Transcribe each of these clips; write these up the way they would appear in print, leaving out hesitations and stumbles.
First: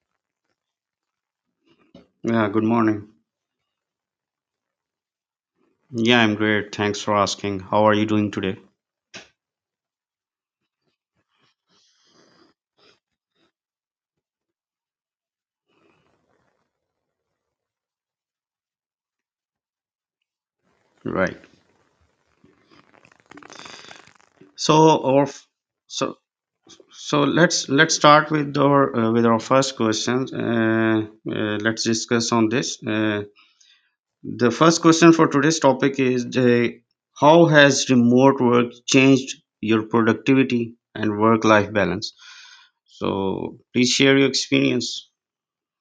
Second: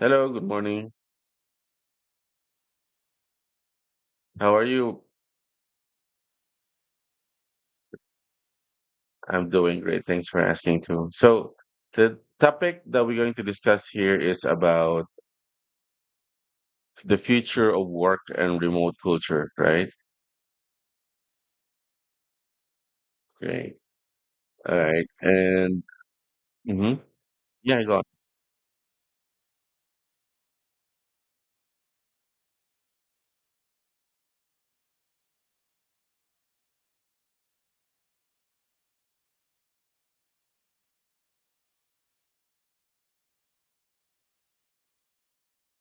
Hello, good morning. Yeah, good morning. How are you? Yeah, I'm great. Thanks for asking. How are you doing today? I'm doing great. Thanks for asking too. So, the topic that we're going to discuss here is about the future of work and remote culture, right? Right. Great. So, All right. our f- And so mhm, so let's yeah, go on. start with our first question. Let's discuss on this. The first question for today's topic is how has remote work changed your productivity and work life balance? So, please share your experience.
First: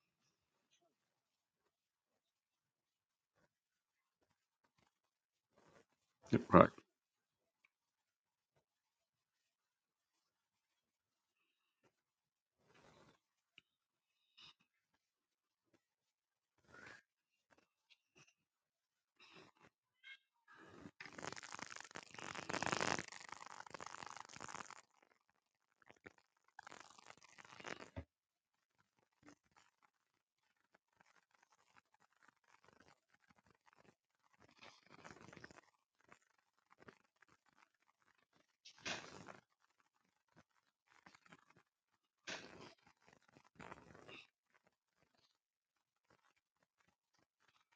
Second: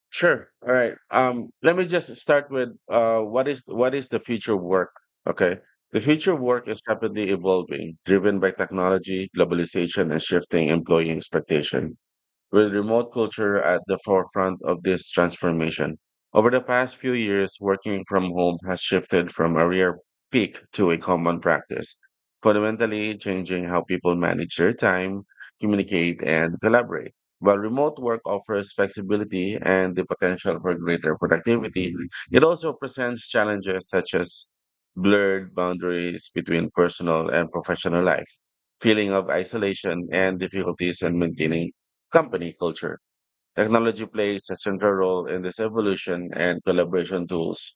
Sure. All right. Let me just start with what is the future of work? Okay. The future of work Right. is rapidly evolving, driven by technology, globalization, and shifting employee expectation, with remote culture at the forefront of this transformation. Over the past few years, working from home has shifted from a rare peak to a common practice, fundamentally changing how people manage their time, communicate, and collaborate. While remote work offers flexibility and the potential for greater productivity, it also presents challenges such as blurred boundaries between personal and professional life, feeling of isolation, and difficulties in maintaining company culture. Technology plays a central role in this evolution, and collaboration tools,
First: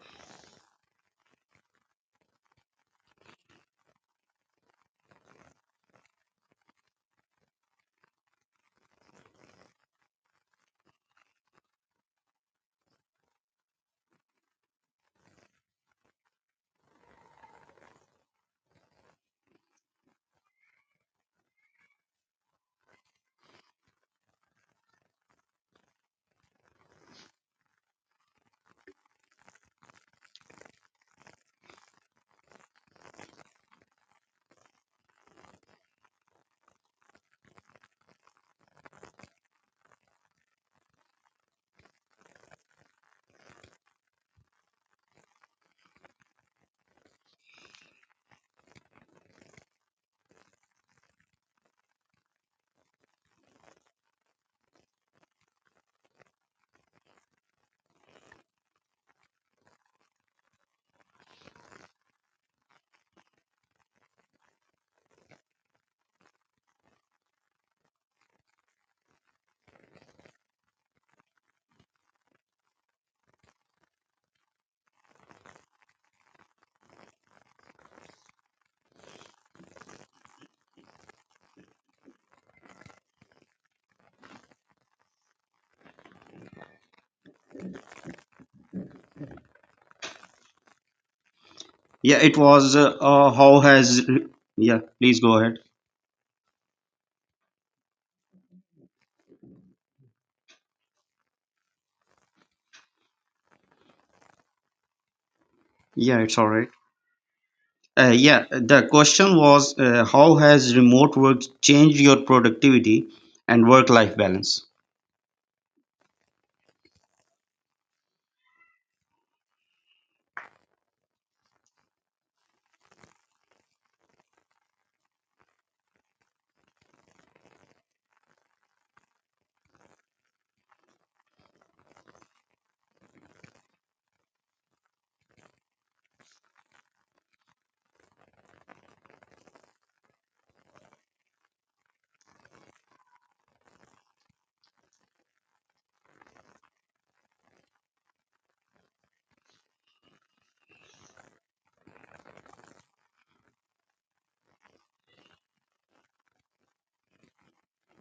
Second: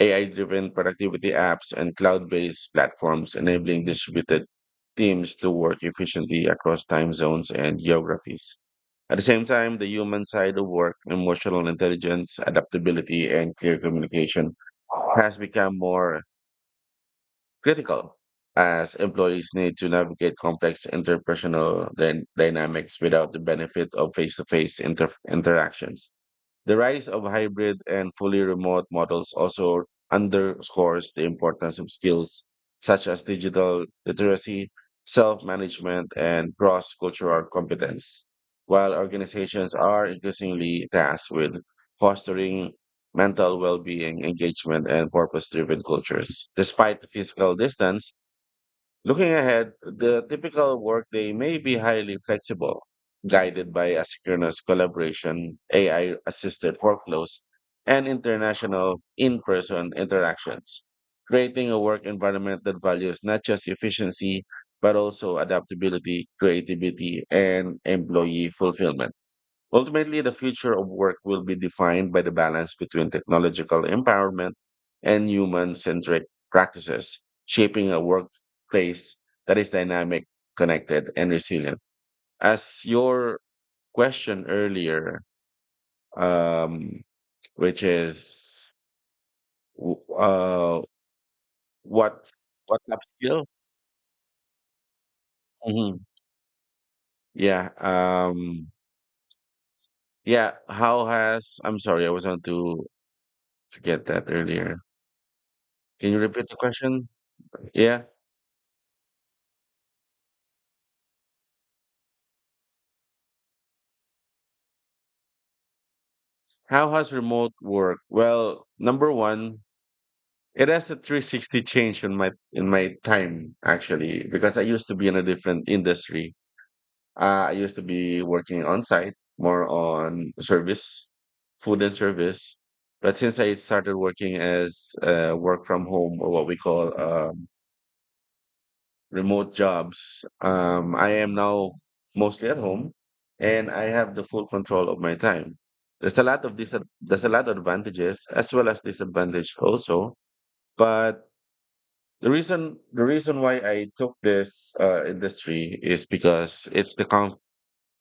AI driven productivity apps, and cloud based platforms enabling distributed teams to work efficiently across time zones and geographies. At the same time, the human side of work, emotional intelligence, adaptability, and clear communication has become more critical as employees need to navigate complex interpersonal dynamics without the benefit of face-to-face interactions. The rise of hybrid and fully remote models also underscores the importance of skills such as digital literacy, self management, and cross cultural competence, while organizations are increasingly tasked with fostering mental well being, engagement, and purpose driven cultures, despite physical distance. Looking ahead, the typical workday may be highly flexible, guided by asynchronous collaboration, AI assisted workflows, and international in person interactions, creating a work environment that values not just efficiency, but also adaptability, creativity, and employee fulfillment. Ultimately, the future of work will be defined by the balance between technological empowerment and human centric practices, shaping a workplace that is dynamic, connected, and resilient. As your question earlier, um, which is w- uh, Yeah, what it was what upskill? how has re- Yeah, please go ahead. Mhm. Yeah, yeah. How has? I'm sorry, I was on to forget that earlier. Can you Yeah, it's repeat all the right. question? Yeah. Yeah, the question was how has remote work changed your productivity and work life balance? How has remote work? Well, number one, it has a 360 change in my time actually because I used to be in a different industry. I used to be working on site, more on service, food and service. But since I started working as work from home, or what we call remote jobs. I am now mostly at home, and I have the full control of my time. There's a lot of dis- there's a lot of advantages as well as disadvantage also. But the reason why I took this industry is because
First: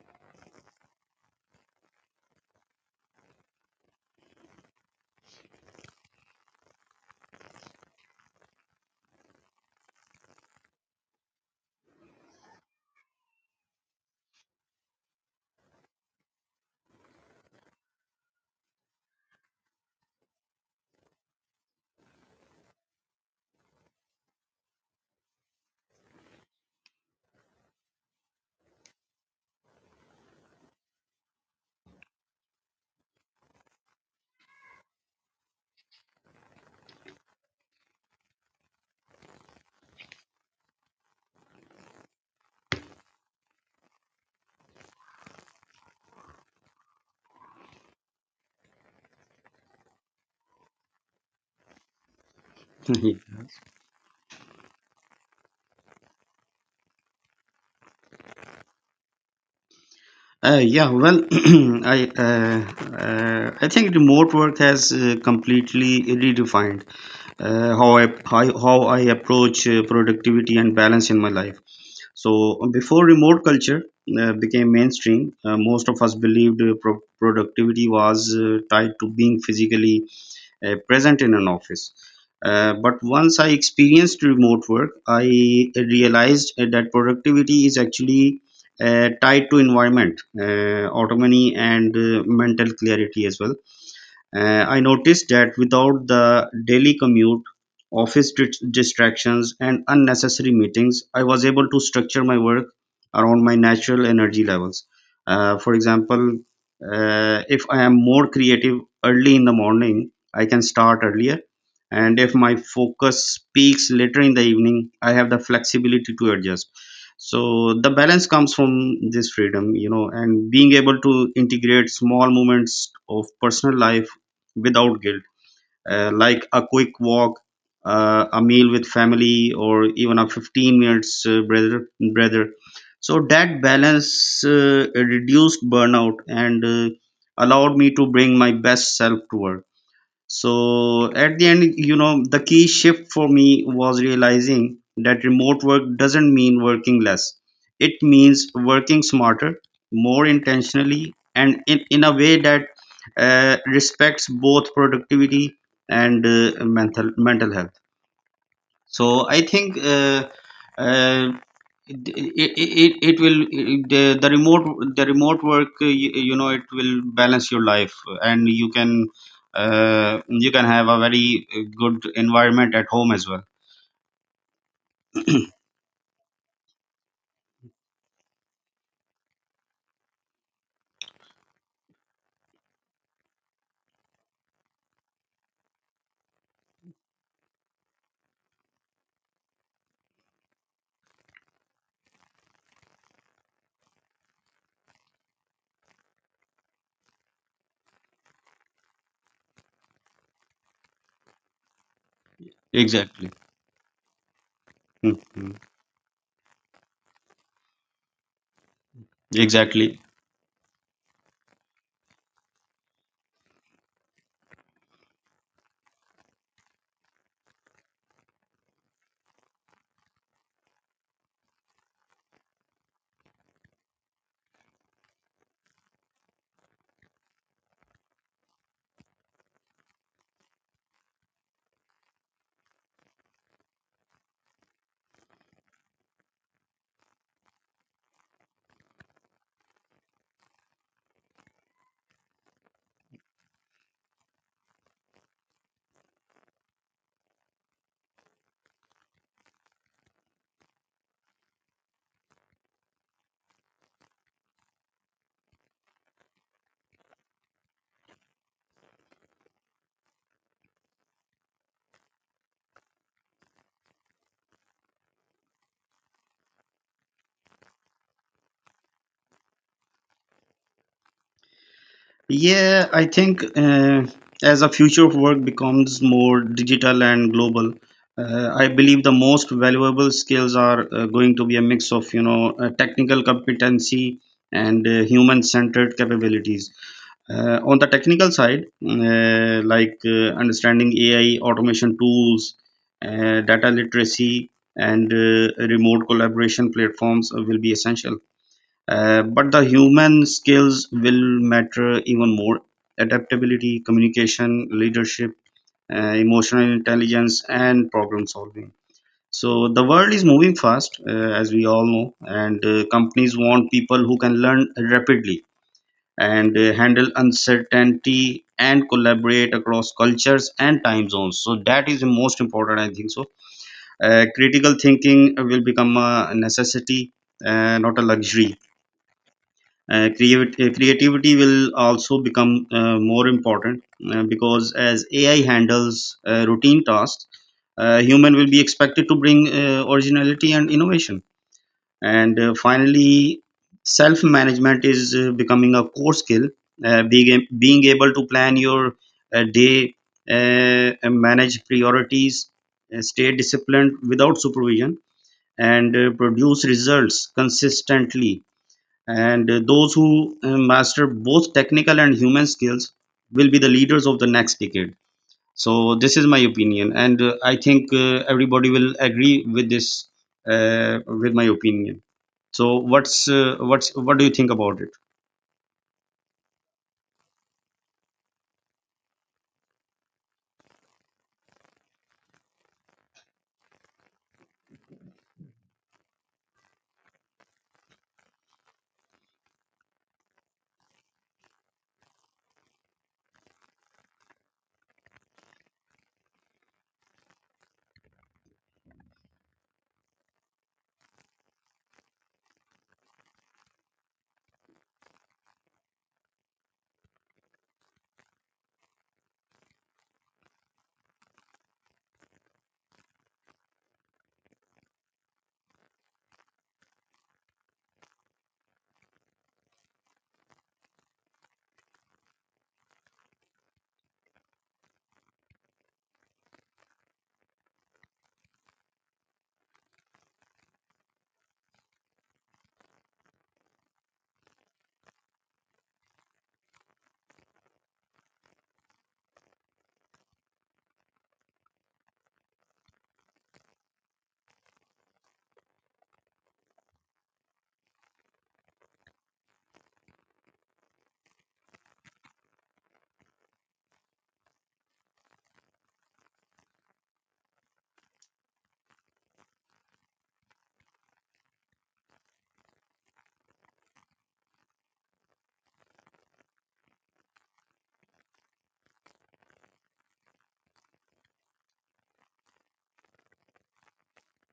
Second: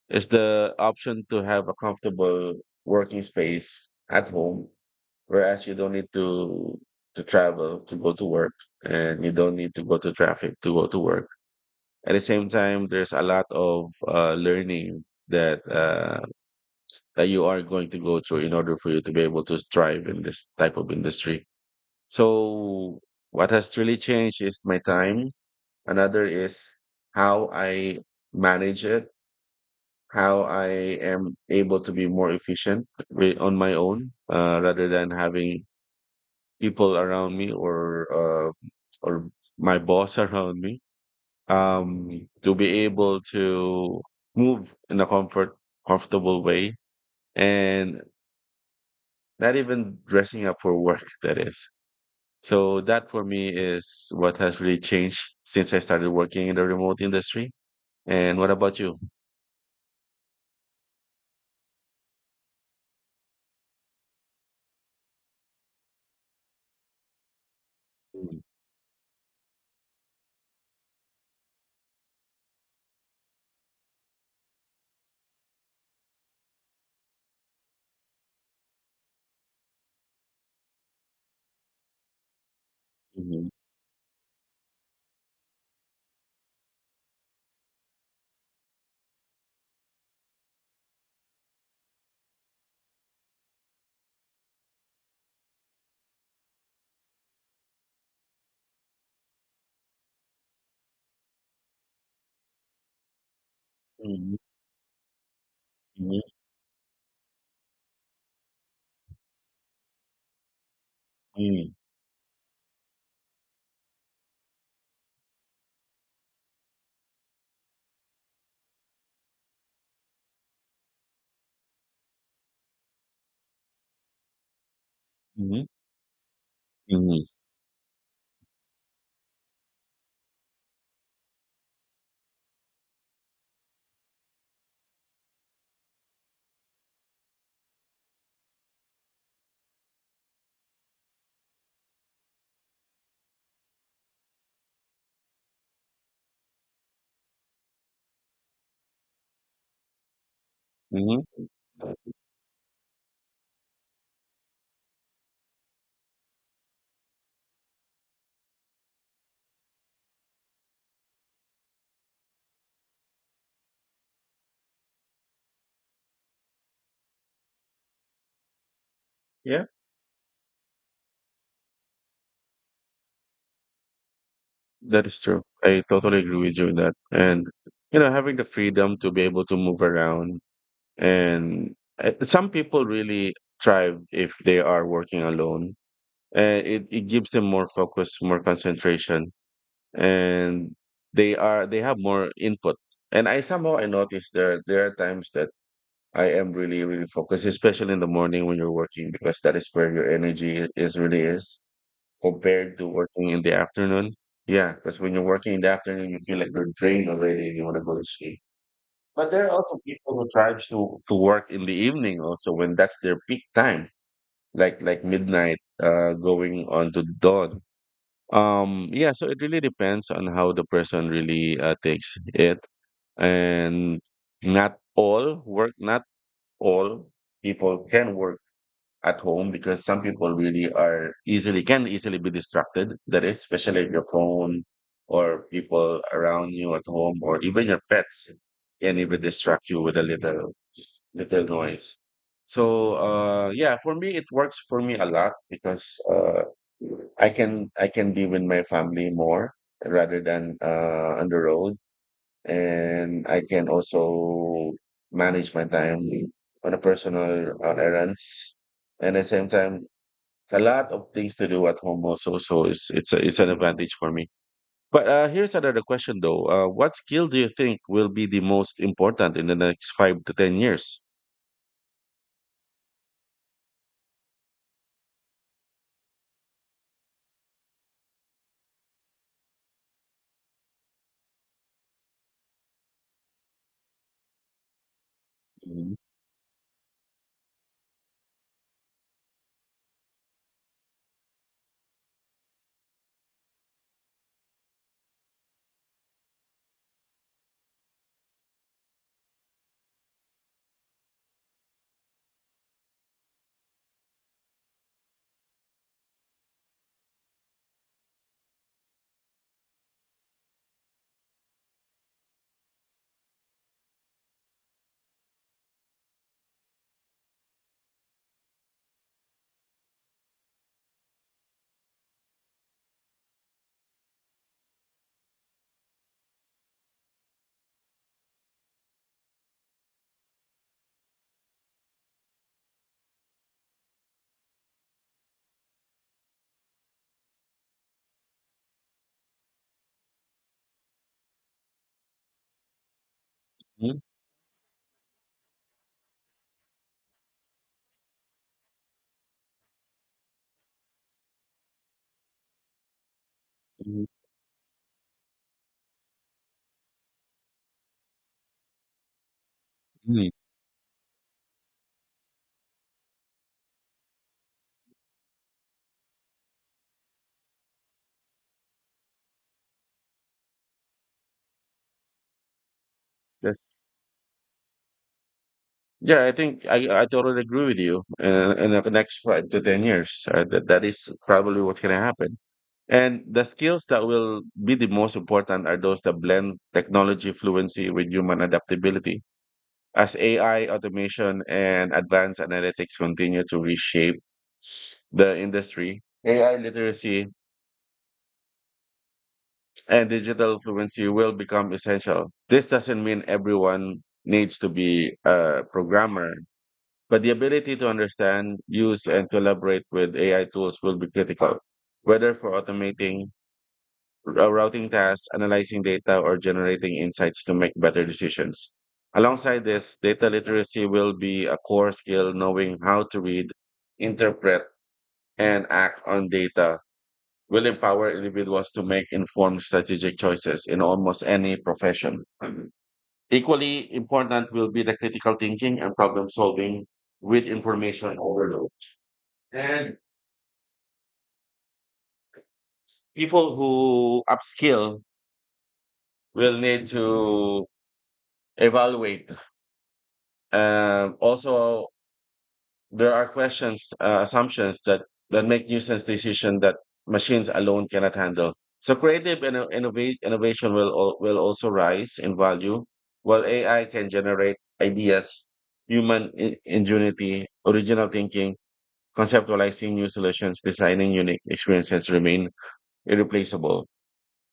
it's the option to have a comfortable working space at home, whereas you don't need to travel to go to work, and you don't need to go to traffic to go to work. At the same time, there's a lot of learning that that you are going to go through in order for you to be able to strive in this type of industry. So what has really changed is my time. Another is how I manage it, how I am able to be more efficient on my own, rather than having people around me, or my boss around me, to be able to move in a comfortable way, and not even dressing up for work, that is. So that for me is what has really changed since I started working in the remote industry. And what about you? Yeah, well, I uh, I think remote work has completely redefined uh, how I Mm, how, how I approach productivity and balance in my life. So before remote culture became mainstream, most of us believed uh, productivity was tied to being physically present in an office. But once mhm, I experienced remote work, I realized that productivity is actually tied to environment, autonomy, and mental clarity as well. I noticed that without the daily commute, distractions, and unnecessary meetings, I was able to structure my work around my natural energy levels. For mhm, example, if I am more creative early in the morning, I can start earlier. mhm, And if my focus peaks later in the evening, I have the flexibility to adjust. So the balance comes from this freedom, you know, and being able to integrate small moments of personal life without guilt, mhm, like a quick mhm, mhm, walk, a meal with family, or even a 15 minutes brother. Breather. So that balance reduced burnout and allowed me to bring my best self to work. So at the end, you know, the key shift for me was realizing that remote work doesn't mean working less. It means working smarter, more intentionally, mhm. and in a way that respects both productivity and uh, mental health. So I think uh, it will, the, the remote the remote work, you know, it will balance your life, and Yeah, you can have a very good environment at home as well. that is true. I totally agree with you in that. And, having the freedom to be able to move around, and some people really thrive if they are working alone. It gives them more focus, more concentration, and they have more input. And I somehow I notice there are times that I am really focused, especially in the morning when you're working, because that is where your energy is really is, compared to working Exactly. in the afternoon. Yeah, because when you're working Mhm. in the afternoon you feel like you're drained already and you want to go to sleep. But there are also Exactly. people who tries to work in the evening also when that's their peak time, like midnight, going on to dawn. Yeah, so it really depends on how the person really takes it, and not all people can work at home, because some people really are easily can easily be distracted. That is, especially if your phone or people around you at home, or even your pets, can even distract you with a little with the noise. So yeah, for me it works for me a lot because I can be with my family more rather than on the road, and I can also manage my time on a personal, on errands, and at the same time a lot of things to do at home also. So it's an advantage for me. But here's another question though. What skill do you think will be the most important in the next 5 to 10 years? Yeah, I think as a future of work becomes more digital and global, I believe the most valuable skills are going to be a mix of, you know, technical competency and Mhm. human-centered capabilities. On the technical side, understanding AI, automation tools, data literacy, and remote collaboration platforms will be essential. But the human skills will matter even more. Adaptability, communication, leadership, emotional intelligence, and problem solving. So the world is moving fast, as we all know, and companies want people who can learn rapidly and handle uncertainty and collaborate across cultures and time zones. So that is the most important, I think so. Critical thinking will become a necessity, not a luxury. Creativity will also become more important because as AI handles routine tasks, human will be expected to bring originality and innovation. And finally, self management is becoming a core skill. Being able to plan your day, and manage priorities, stay disciplined Mhm. without supervision, and produce results consistently, and those Mm, who master both technical and human skills will be the leaders of the next decade. So this is my opinion, and I think everybody will agree with this, with my opinion. So That's what's what do you think about yeah. I think I totally agree with you. In the next 5 to 10 years, that is probably what's gonna happen. And the skills that will be the most important are those that blend technology fluency with human adaptability. As AI, automation, and advanced analytics continue to reshape the industry, AI literacy and digital fluency will become essential. This doesn't mean everyone needs to be a programmer, but the ability to understand, use, and collaborate with AI tools will be critical, whether for automating routing tasks, analyzing data, or generating insights to make better decisions. Alongside this, data literacy will be a core skill. Knowing how to read, interpret, and act on data will empower individuals to make informed strategic choices in almost any profession. Equally important will be the critical thinking and problem solving with information overload. And people who upskill will need to evaluate. Also, there are questions, assumptions that make nuisance decision that machines alone cannot handle. So creative and innovation will also rise in value, while AI can generate ideas, human ingenuity, original thinking, conceptualizing new solutions, designing unique experiences remain irreplaceable.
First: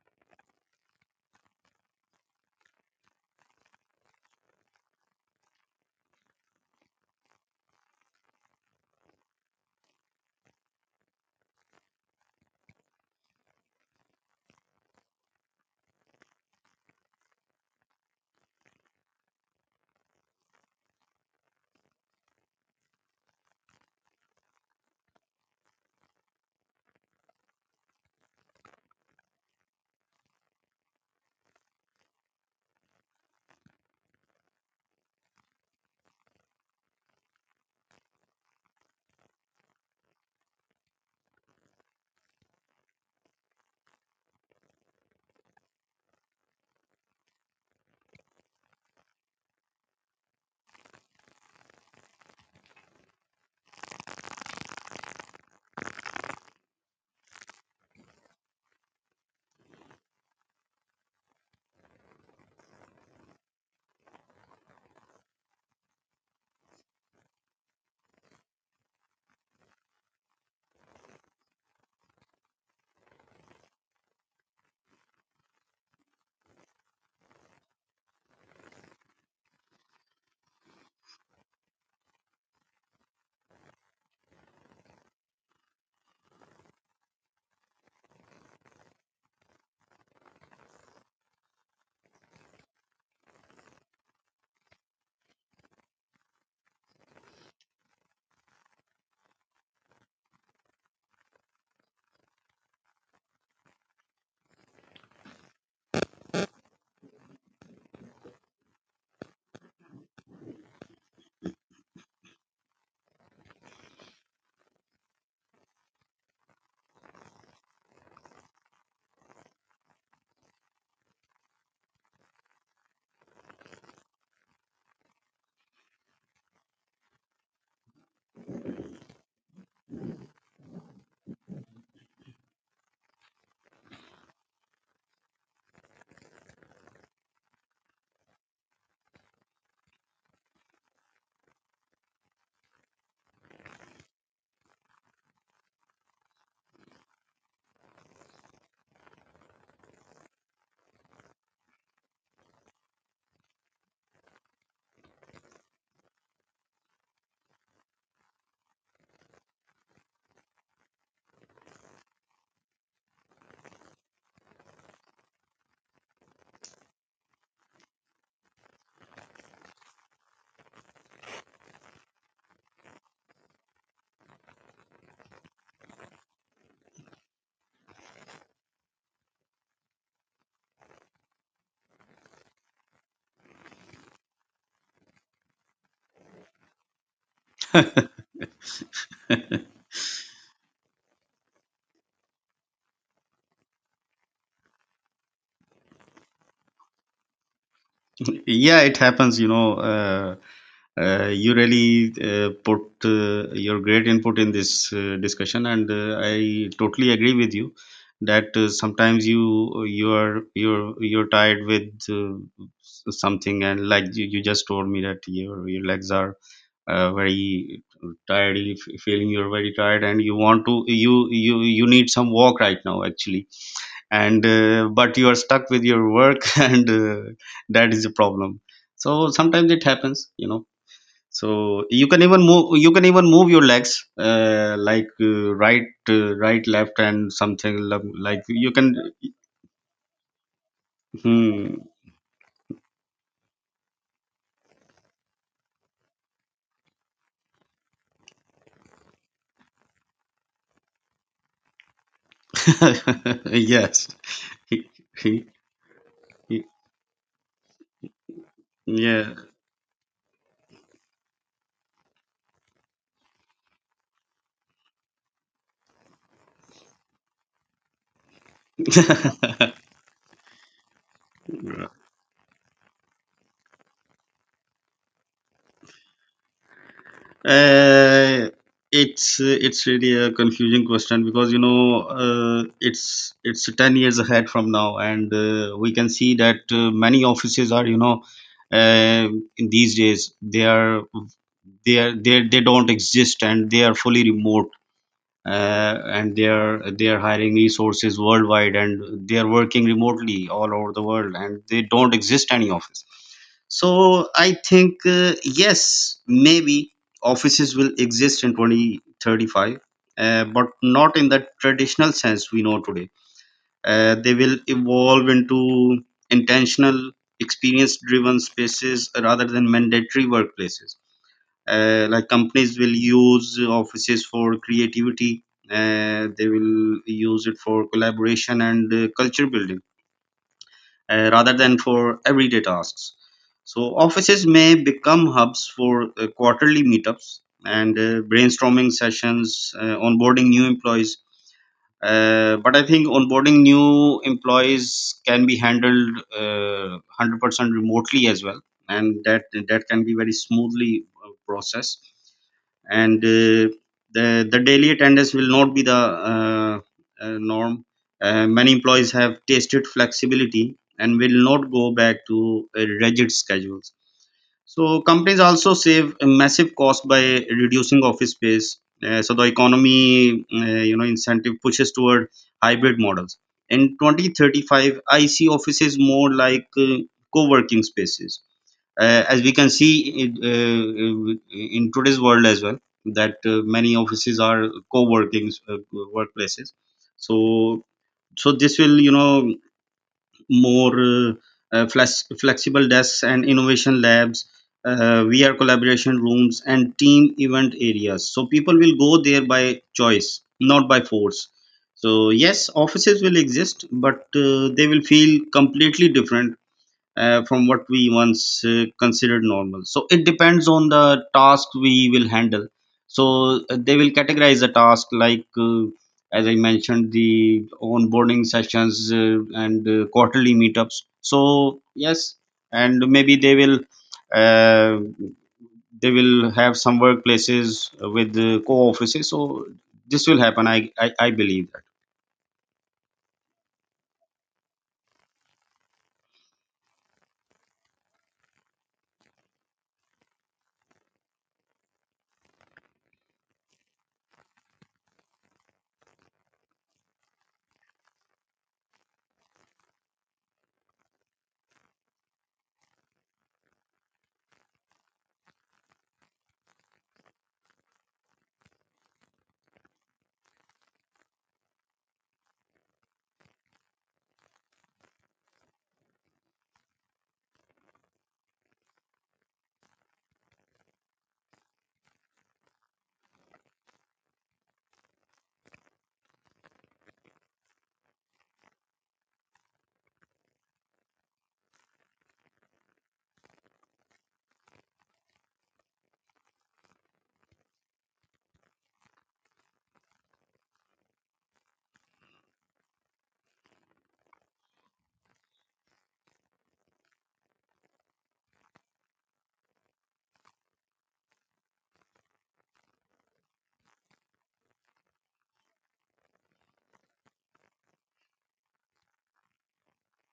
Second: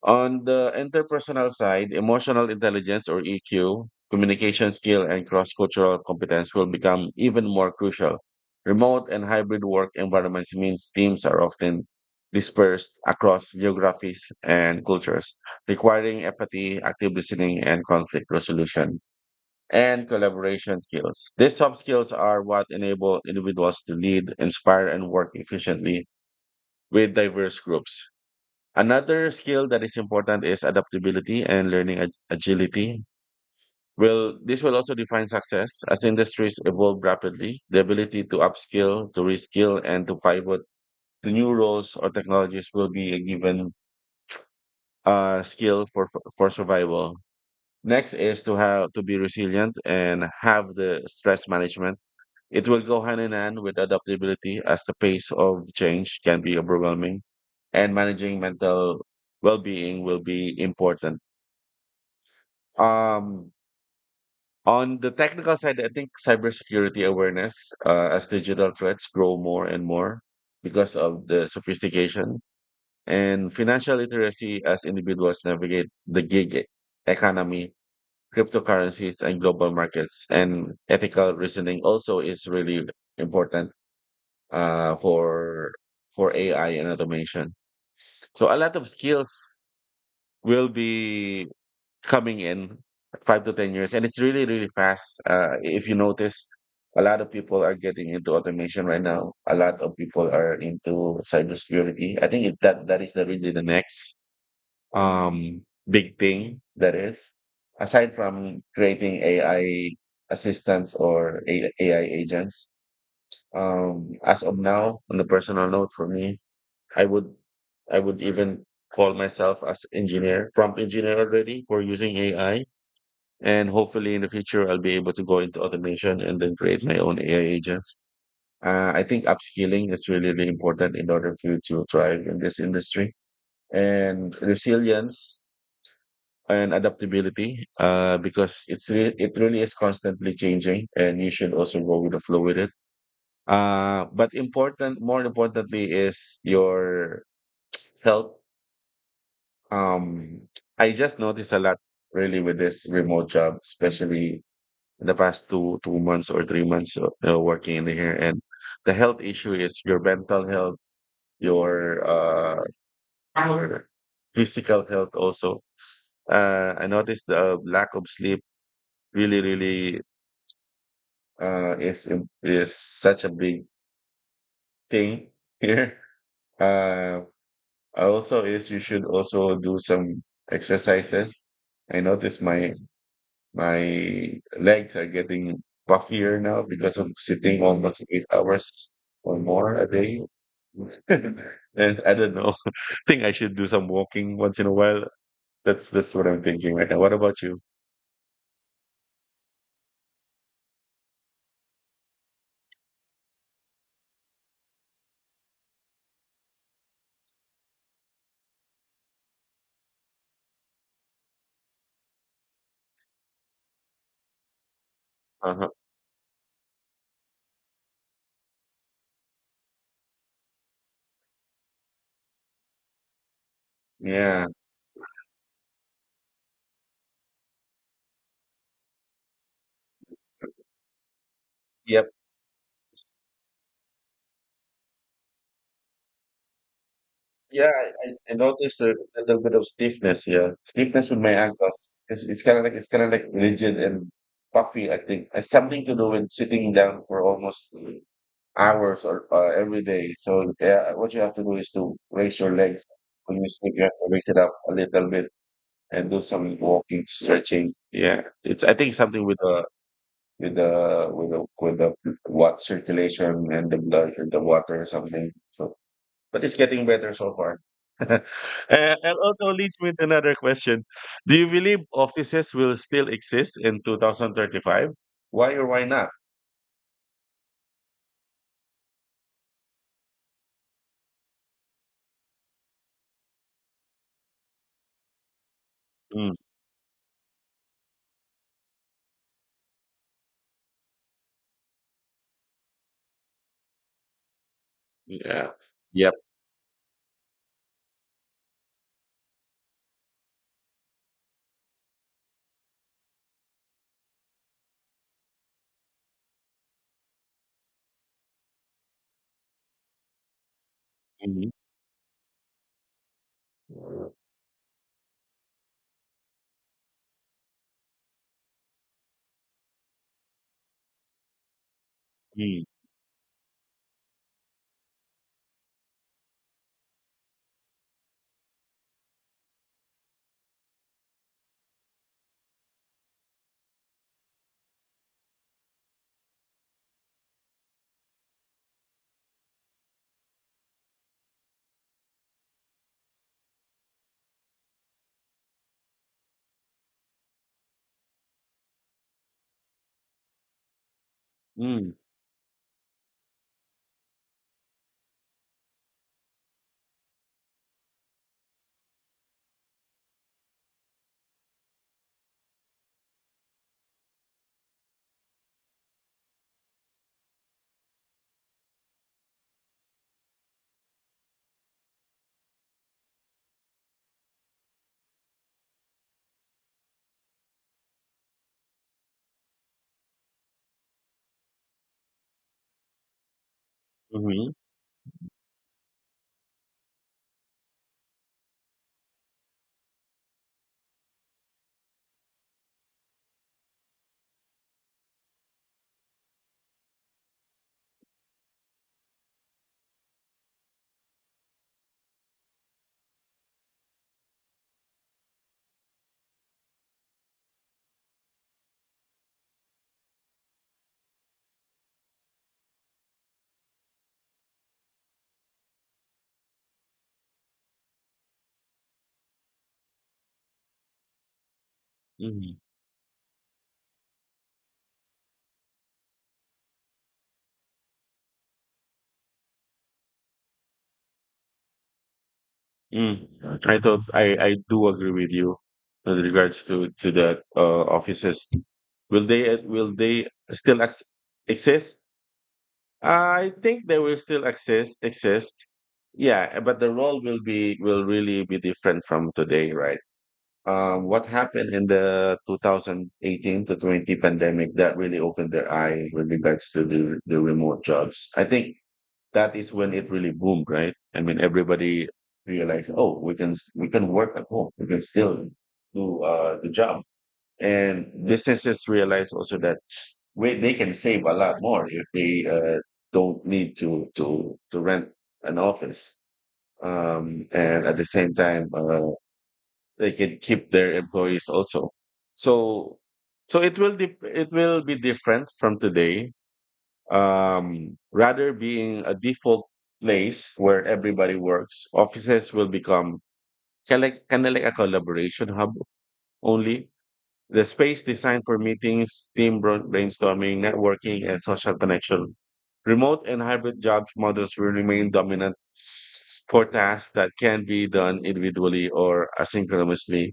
On the interpersonal side, emotional intelligence or EQ, communication skill, and cross cultural competence will become even more crucial. Remote and hybrid work environments means teams are often dispersed across geographies and cultures, requiring empathy, active listening, and conflict resolution and collaboration skills. These soft skills are what enable individuals to lead, inspire, and work efficiently with diverse groups. Another skill that is important is adaptability and learning agility. Well, this will also define success as industries evolve rapidly. The ability to upskill, to reskill, and to pivot to new roles or technologies will be a given skill for survival. Next is to have to be resilient and have the stress management. It will go hand in hand with adaptability as the pace of change can be overwhelming, and managing mental well-being will be important. Um, on the technical side, I think cybersecurity awareness, as digital threats grow more and more because of the sophistication, and financial literacy as individuals navigate the gig economy, cryptocurrencies, and global markets. And ethical reasoning also is really important for AI and automation. So a lot of skills will be coming in 5 to 10 years, and it's really fast if you notice. A lot of people are getting into automation right now, a lot of people are into cybersecurity. I think it, that that is the really the next um big thing that is, aside from creating AI assistants or AI agents. As of now, on the personal note, for me, I would I would even call myself as engineer, prompt engineer already, for using AI. And hopefully in the future, I'll be able to go into automation and then create my own AI agents. I think upskilling is really important in order for you to thrive in this industry, and resilience and adaptability, because it really is constantly changing and you should also go with the flow with it. But important, more importantly, is your health. Um, I just noticed a lot really with this remote job, especially in the past two months or 3 months working in here, and the health issue is your mental health, your your physical health also. I noticed the lack of sleep, really, really, is such a big thing here. uh Also is you should also do some exercises. I noticed my legs are getting puffier now because of sitting almost it? 8 hours or more a day. And I don't know. I think I should do some walking once in a while. That's what I'm thinking right now. What about you? Yeah, it happens. You know, you really put your great input in this discussion, and I totally agree with you that sometimes you're tired with something, and like you just told me that your Uh-huh. your legs are very tired, you feeling you're very tired and you want to, you need some walk right now actually, and Yeah. But you are stuck with your work and that is the problem. So sometimes it happens, you know. So you Yep. can even move, you can even move your legs right, right left and Yeah, something I, I I like you noticed can. a little bit of stiffness. Yeah, stiffness with my ankles. Hmm. It's kind of like rigid and puffy. I think it's something to do with sitting down for almost hours or every day. So yeah, what you have to do is to raise your legs. When you sleep, you have to Yes. raise it up a little bit and do some walking, stretching. Yeah, it's I think something Yeah. with the with the with the with the what circulation and the blood and the water or something. So, but it's getting better so far. And also leads me to another question. Do you believe offices will still exist in 2035? Why or why not? Uh, it's really a confusing question because, you know, it's 10 years ahead from now and we can Mm, see that many offices are, you know, uh, in these days they are, they don't exist and they are fully remote, yeah. Yep. and they're hiring resources worldwide and they're working remotely all over the world and they don't exist any office. So I think, yes, maybe offices will exist in 2035, but not in the Mhm. traditional sense we know today. They will evolve into intentional experience driven spaces rather than mandatory workplaces. Like, Mm. companies will use offices for creativity, they will use it for collaboration and culture building rather than for everyday tasks. So offices may become hubs for quarterly meetups and brainstorming sessions, onboarding new employees, but I think onboarding new employees can be handled 100% remotely as well, and that can be very smoothly Mm, processed. And the daily attendance will not be the uh, norm. Many employees have tasted flexibility and will not go back to rigid schedules. So companies also save a massive cost by reducing office space. So the economy, you know, incentive pushes toward hybrid models. In 2035, I see offices more like co-working spaces. As we can see in today's world as well, that many offices mhm, are co-working workplaces. So, so this will, you know, more uh, flexible desks and innovation labs, VR collaboration rooms, and team event areas. So people will go there by choice, not by force. So yes, offices will exist, but they will feel completely different from what we once considered normal. So it depends on the task we will handle. So they will categorize the task like, as I mentioned, the onboarding sessions and quarterly meetups. So yes, mhm, and maybe they will. Uh, they will have some workplaces with co-offices, so this will happen, I believe that. mm. I thought I do agree with you with regards to that offices. Will they still ex exist? I think they will still exist. Yeah, but the role will really be different from today, right? What happened in the 2018 to 20 pandemic that really opened their eye with regards to the remote jobs. I think that is when it really boomed, right? I mean, everybody realized, oh, we can work at home, we can still do the job, and businesses realize also that they can save a lot more if they don't need to rent an office, and at the same time they can keep their employees also. So so it will be different from today, rather being a default place where everybody works. Offices will become kind of like a collaboration hub only. The space designed for meetings, team brainstorming, networking, and social connection. Remote and hybrid jobs models will remain dominant for tasks that can be done individually or asynchronously,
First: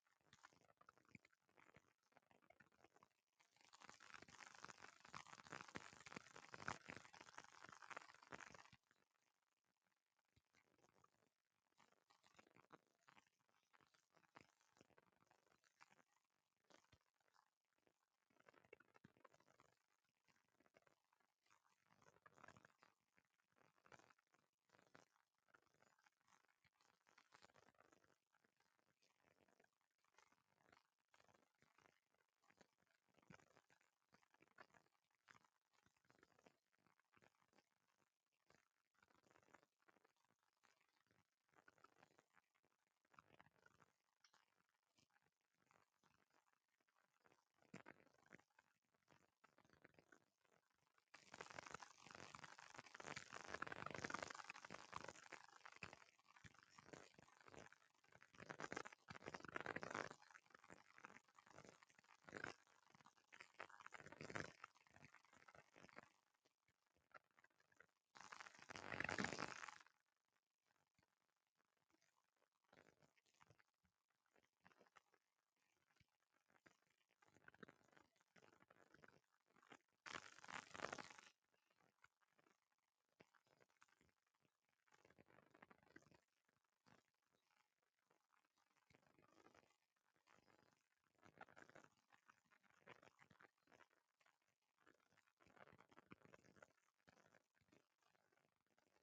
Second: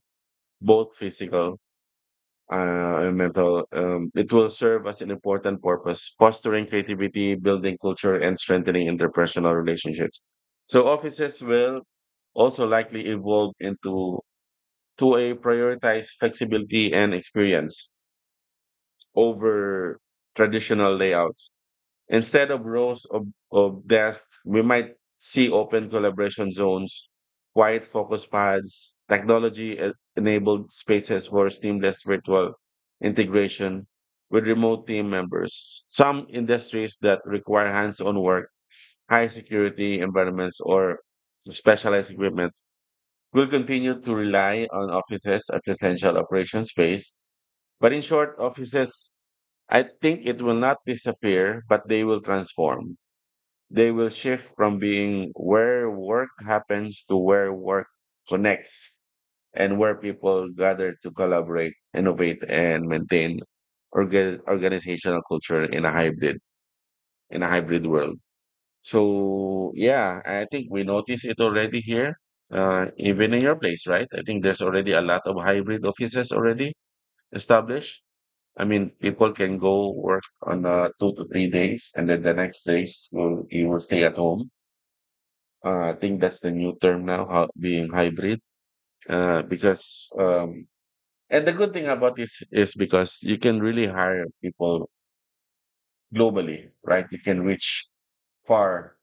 both physical and mental. It will serve as an important purpose, fostering creativity, building culture, and strengthening interpersonal relationships. So offices will also likely evolve into to a prioritize flexibility and experience over traditional layouts. Instead of rows of desks, we might see open collaboration zones, quiet focus pads, technology enabled spaces for seamless virtual integration with remote team members. Some industries that require hands on work, high security environments, or specialized equipment will continue to rely on offices as essential operation space. But in short, offices, I think it will not disappear, but they will transform. They will shift from being where work happens to where work connects, and where people gather to collaborate, innovate, and maintain organizational culture in a hybrid world. So yeah, I think we notice it already here, even in your place, right? I think there's already a lot of hybrid offices already established. I mean, people can go work on 2 to 3 days, and then the next days you will stay at home. I think that's the new term now, how, being hybrid. Because And the good thing about this is because you can really hire people globally, right? You can reach far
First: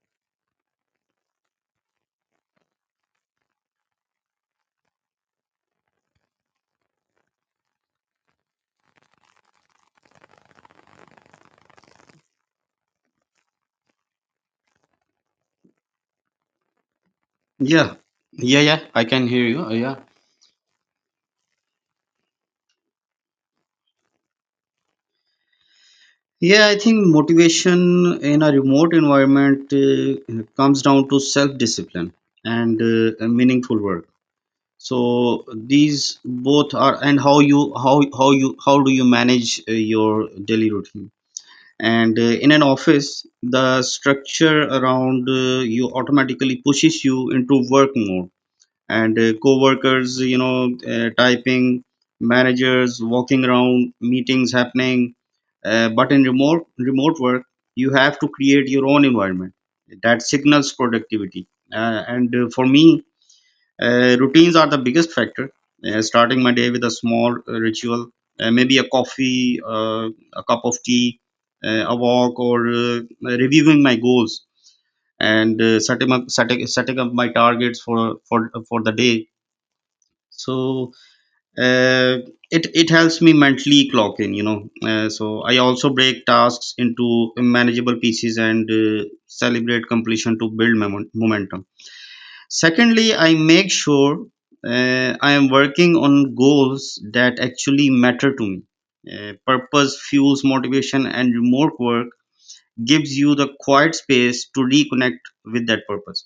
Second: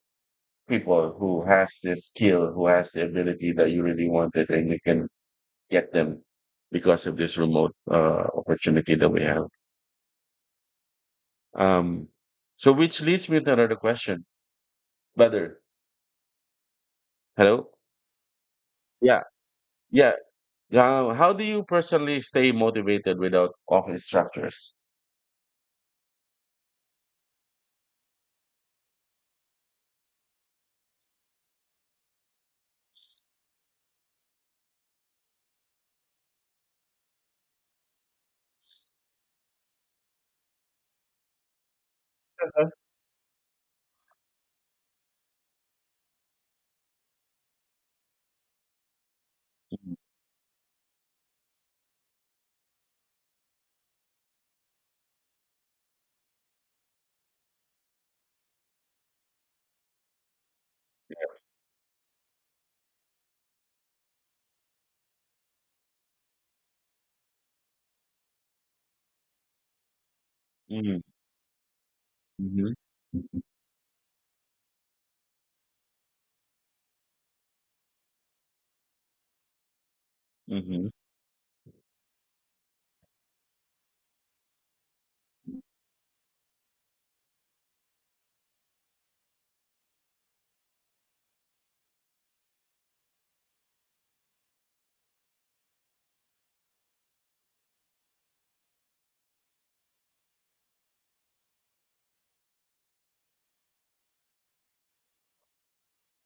people who has this skill, who has the ability that you really wanted, and you can get them because of this remote opportunity that we have. Um, so which leads me to another question. Brother. Hello, Yeah. Yeah, I yeah, can hear you. Yeah. yeah. Yeah, how do you personally stay motivated without office structures? Yeah, I think motivation in a remote environment comes down to self discipline and meaningful work. So these both are, and how you how do you manage your daily routine? And in an office, the structure around you automatically pushes you into work mode and Mhm, co-workers, you know, typing, managers walking around, meetings happening, but in remote work you have to create your own environment that signals productivity. And For me, routines are the biggest factor. Starting my day with a small ritual, maybe a coffee, a cup of mhm, tea, a walk, or mhm, reviewing my goals and setting up my targets for the day. mhm, So uh, it helps me mentally clock in, you know. So I also break tasks into manageable pieces and celebrate completion to build momentum. Secondly, I make sure I am working on goals that actually matter to me. Purpose fuels motivation, and remote work gives you the quiet space to reconnect with that purpose.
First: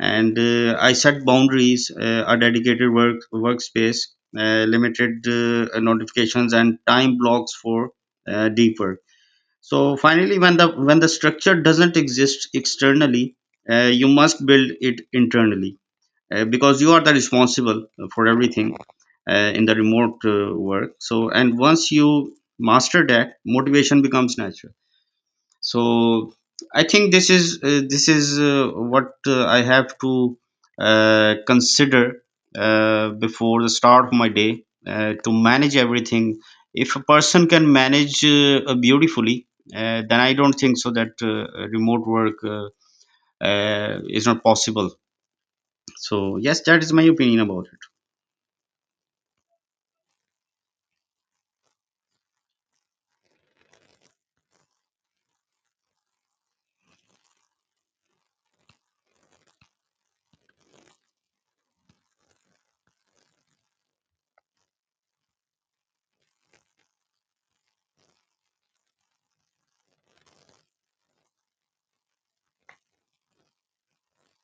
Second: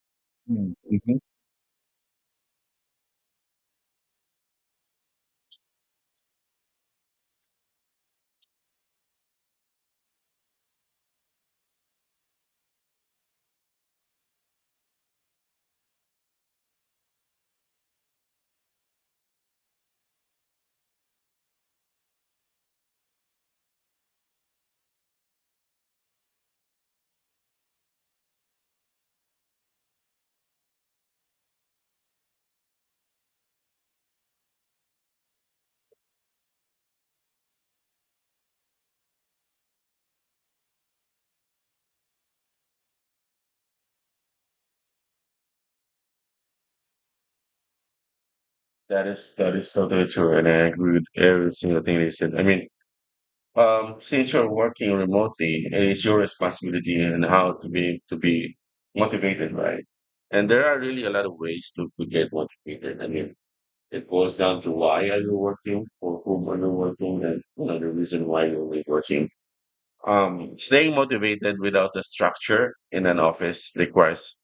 And mm, I mhm. set boundaries, a dedicated work workspace, limited notifications, and time blocks for deep work. So finally, when the structure doesn't exist externally, you must build it internally, because you are the responsible for everything in the remote work. So, and once you master that, motivation becomes natural. So I think this is what I have to consider before the start of my day to manage everything. If a person can manage beautifully, then I don't think so that remote work is not possible. So yes, that is my opinion about it. That is totally true, and I agree with every single thing they said. I mean, since you're working remotely, it's your responsibility and how to be motivated, right? And there are really a lot of ways to get motivated. I mean, it boils down to why are you working, for whom are you working, and you know the reason why you're only working. Staying motivated without a structure in an office requires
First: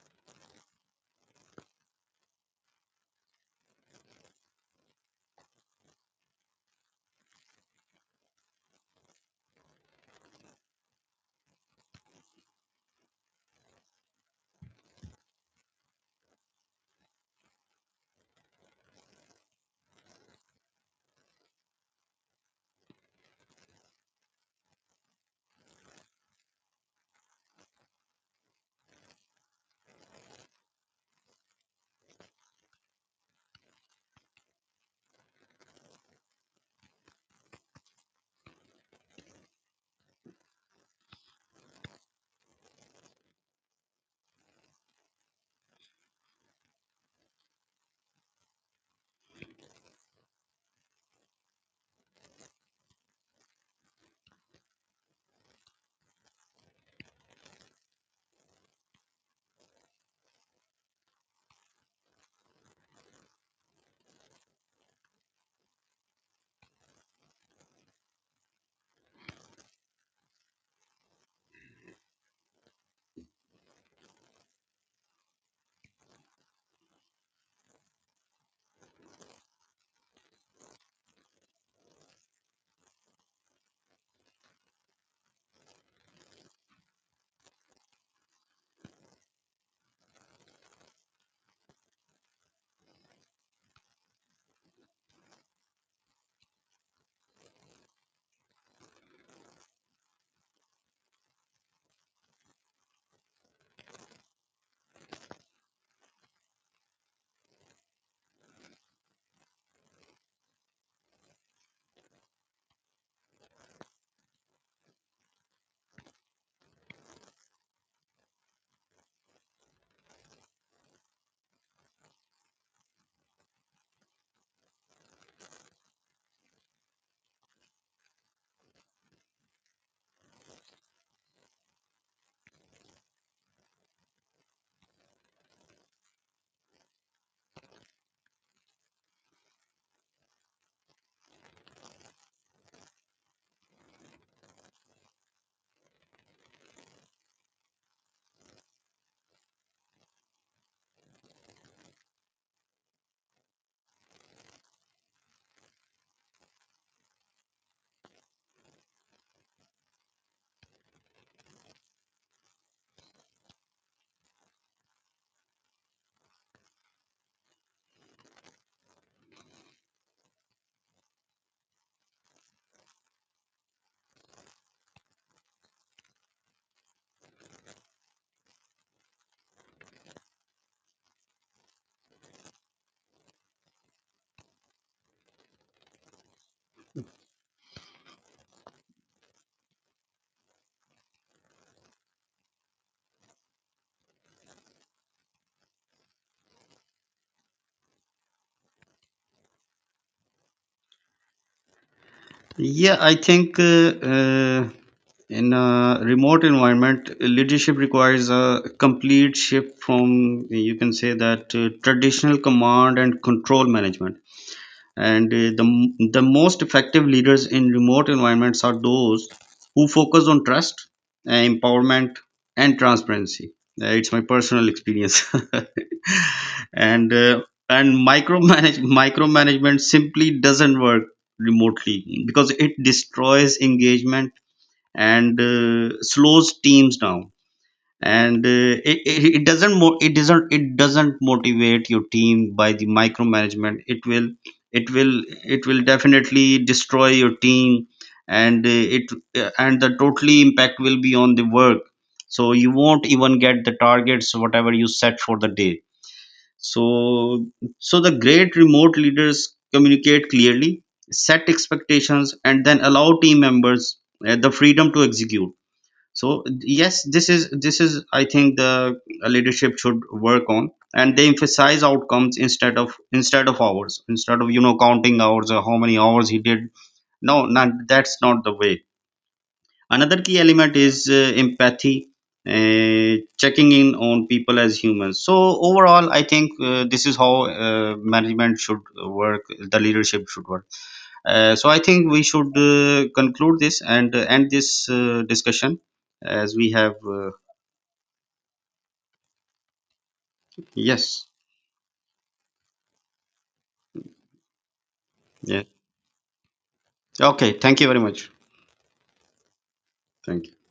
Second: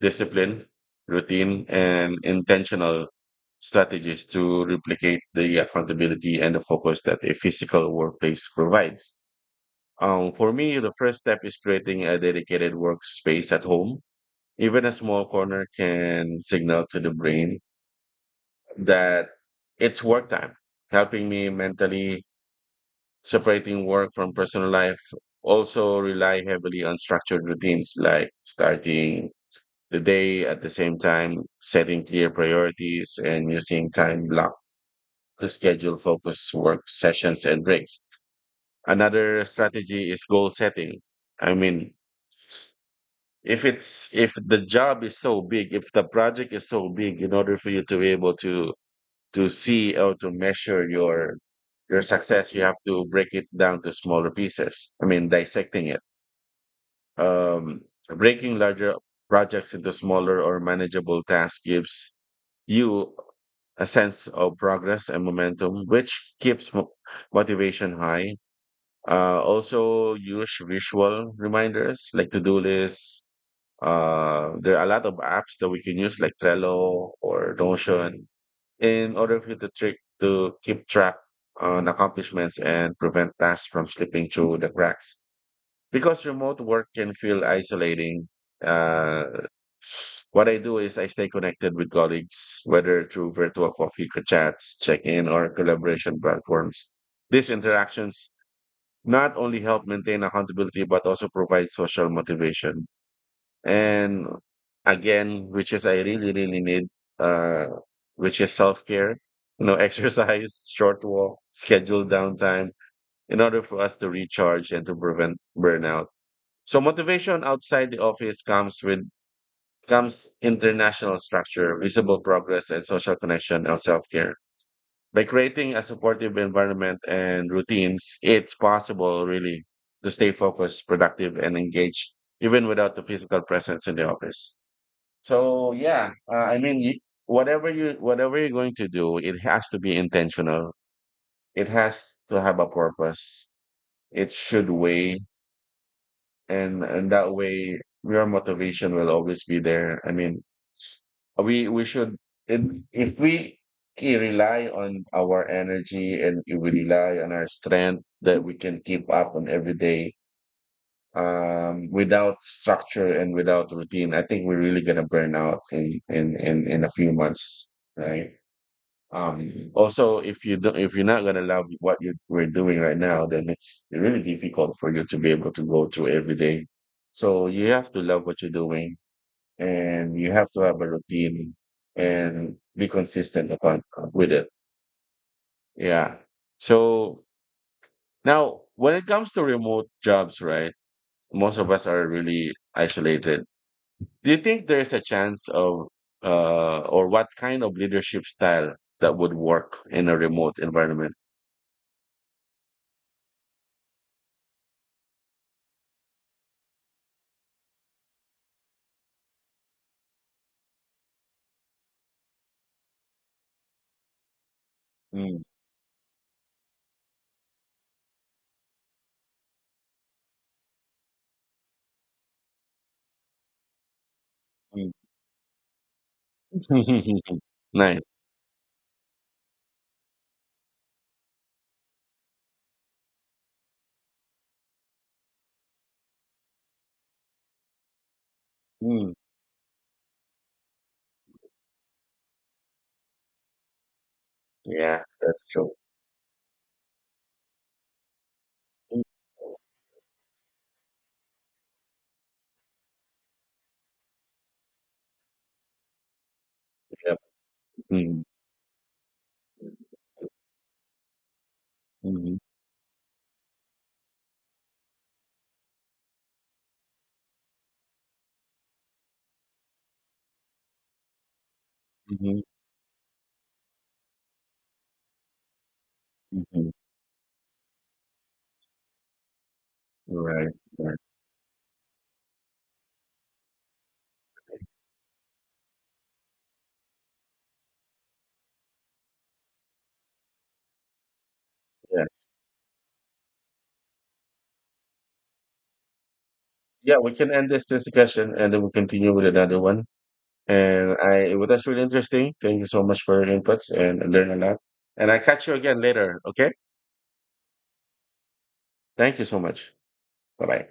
discipline, routine, and intentional strategies to replicate the accountability and the focus that a physical workplace provides. For me, the first step is creating a dedicated workspace at home. Even a small corner can signal to the brain that it's work time, helping me mentally separating work from personal life. Also, rely heavily on structured routines like starting the day at the same time, setting clear priorities, and using time block to schedule focus work sessions and breaks. Another strategy is goal setting. I mean, if the job is so big, if the project is so big, in order for you to be able to see or to measure your success, you have to break it down to smaller pieces. I mean, dissecting it. Um, Breaking larger projects into smaller or manageable tasks gives you a sense of progress and momentum, which keeps motivation high. Also, use visual reminders like to do lists. There are a lot of apps that we can use, like Trello or Notion, in order for the trick to keep track on accomplishments and prevent tasks from slipping through the cracks. Because remote work can feel isolating, uh, what I do is I stay connected with colleagues, whether through virtual coffee chats, check-in, or collaboration platforms. These interactions not only help maintain accountability but also provide social motivation. And again, which is I really, really need, uh, which is self-care, exercise, short walk, scheduled downtime in order for us to recharge and to prevent burnout. So motivation outside the office comes international structure, visible progress, and social connection of self care. By creating a supportive environment and routines, it's possible really to stay focused, productive, and engaged even without the physical presence in the office. So yeah, I mean, whatever you're going to do, it has to be intentional. It has to have a purpose. It should weigh, and that way, your motivation will always be there. I mean, we should if, if we ke- rely on our energy, and if we rely on our strength, that we can keep up on every day without structure and without routine. I think we're really gonna burn out in a few months, right? Also, if you're not gonna love what you we're doing right now, then it's really difficult for you to be able to go through every day. So you have to love what you're doing, and you have to have a routine and be consistent upon with it. Yeah. So now, when it comes to remote jobs, right? Most of us are really isolated. Do you think there is a chance of, or what kind of leadership style that would work in a remote environment? Yeah, I think uh, in a remote environment, leadership requires a complete shift from, you can say that, traditional command and control management. And Mm, the most effective leaders in remote environments are those who focus on trust, empowerment, and transparency. It's my personal mm. experience. and Nice. Micromanagement simply doesn't work remotely because it destroys engagement and slows teams down, and it, Mm. it, it doesn't mo- it doesn't motivate your team. By the micromanagement, it will, Yeah, that's it true. will definitely destroy your team, and Mm. it and the totally impact will be on the work. So you won't even get the targets whatever you set for the day. Yep. So so the Mm. great remote leaders communicate clearly, set expectations, Hmm, and then allow team members the freedom to execute. So yes, this is, I think, the leadership should work on, and they emphasize outcomes hmm, instead of, hours, instead of, you know, counting hours or how many hours he hmm. did. No, not, that's not the way. Another key Right. element Right. is empathy, checking in on people as humans. So overall I think this is how management should work, the leadership should work. So I think we Yes. should conclude this and end this discussion as we have Yeah, we can end this discussion and then we'll continue with another one. And Yes. I, well, that's really interesting. Thank you so much for your inputs and I learned a lot. And I catch you Yeah. again later. Okay. Okay. Thank you very much. Thank you so much. Bye Thank you. bye.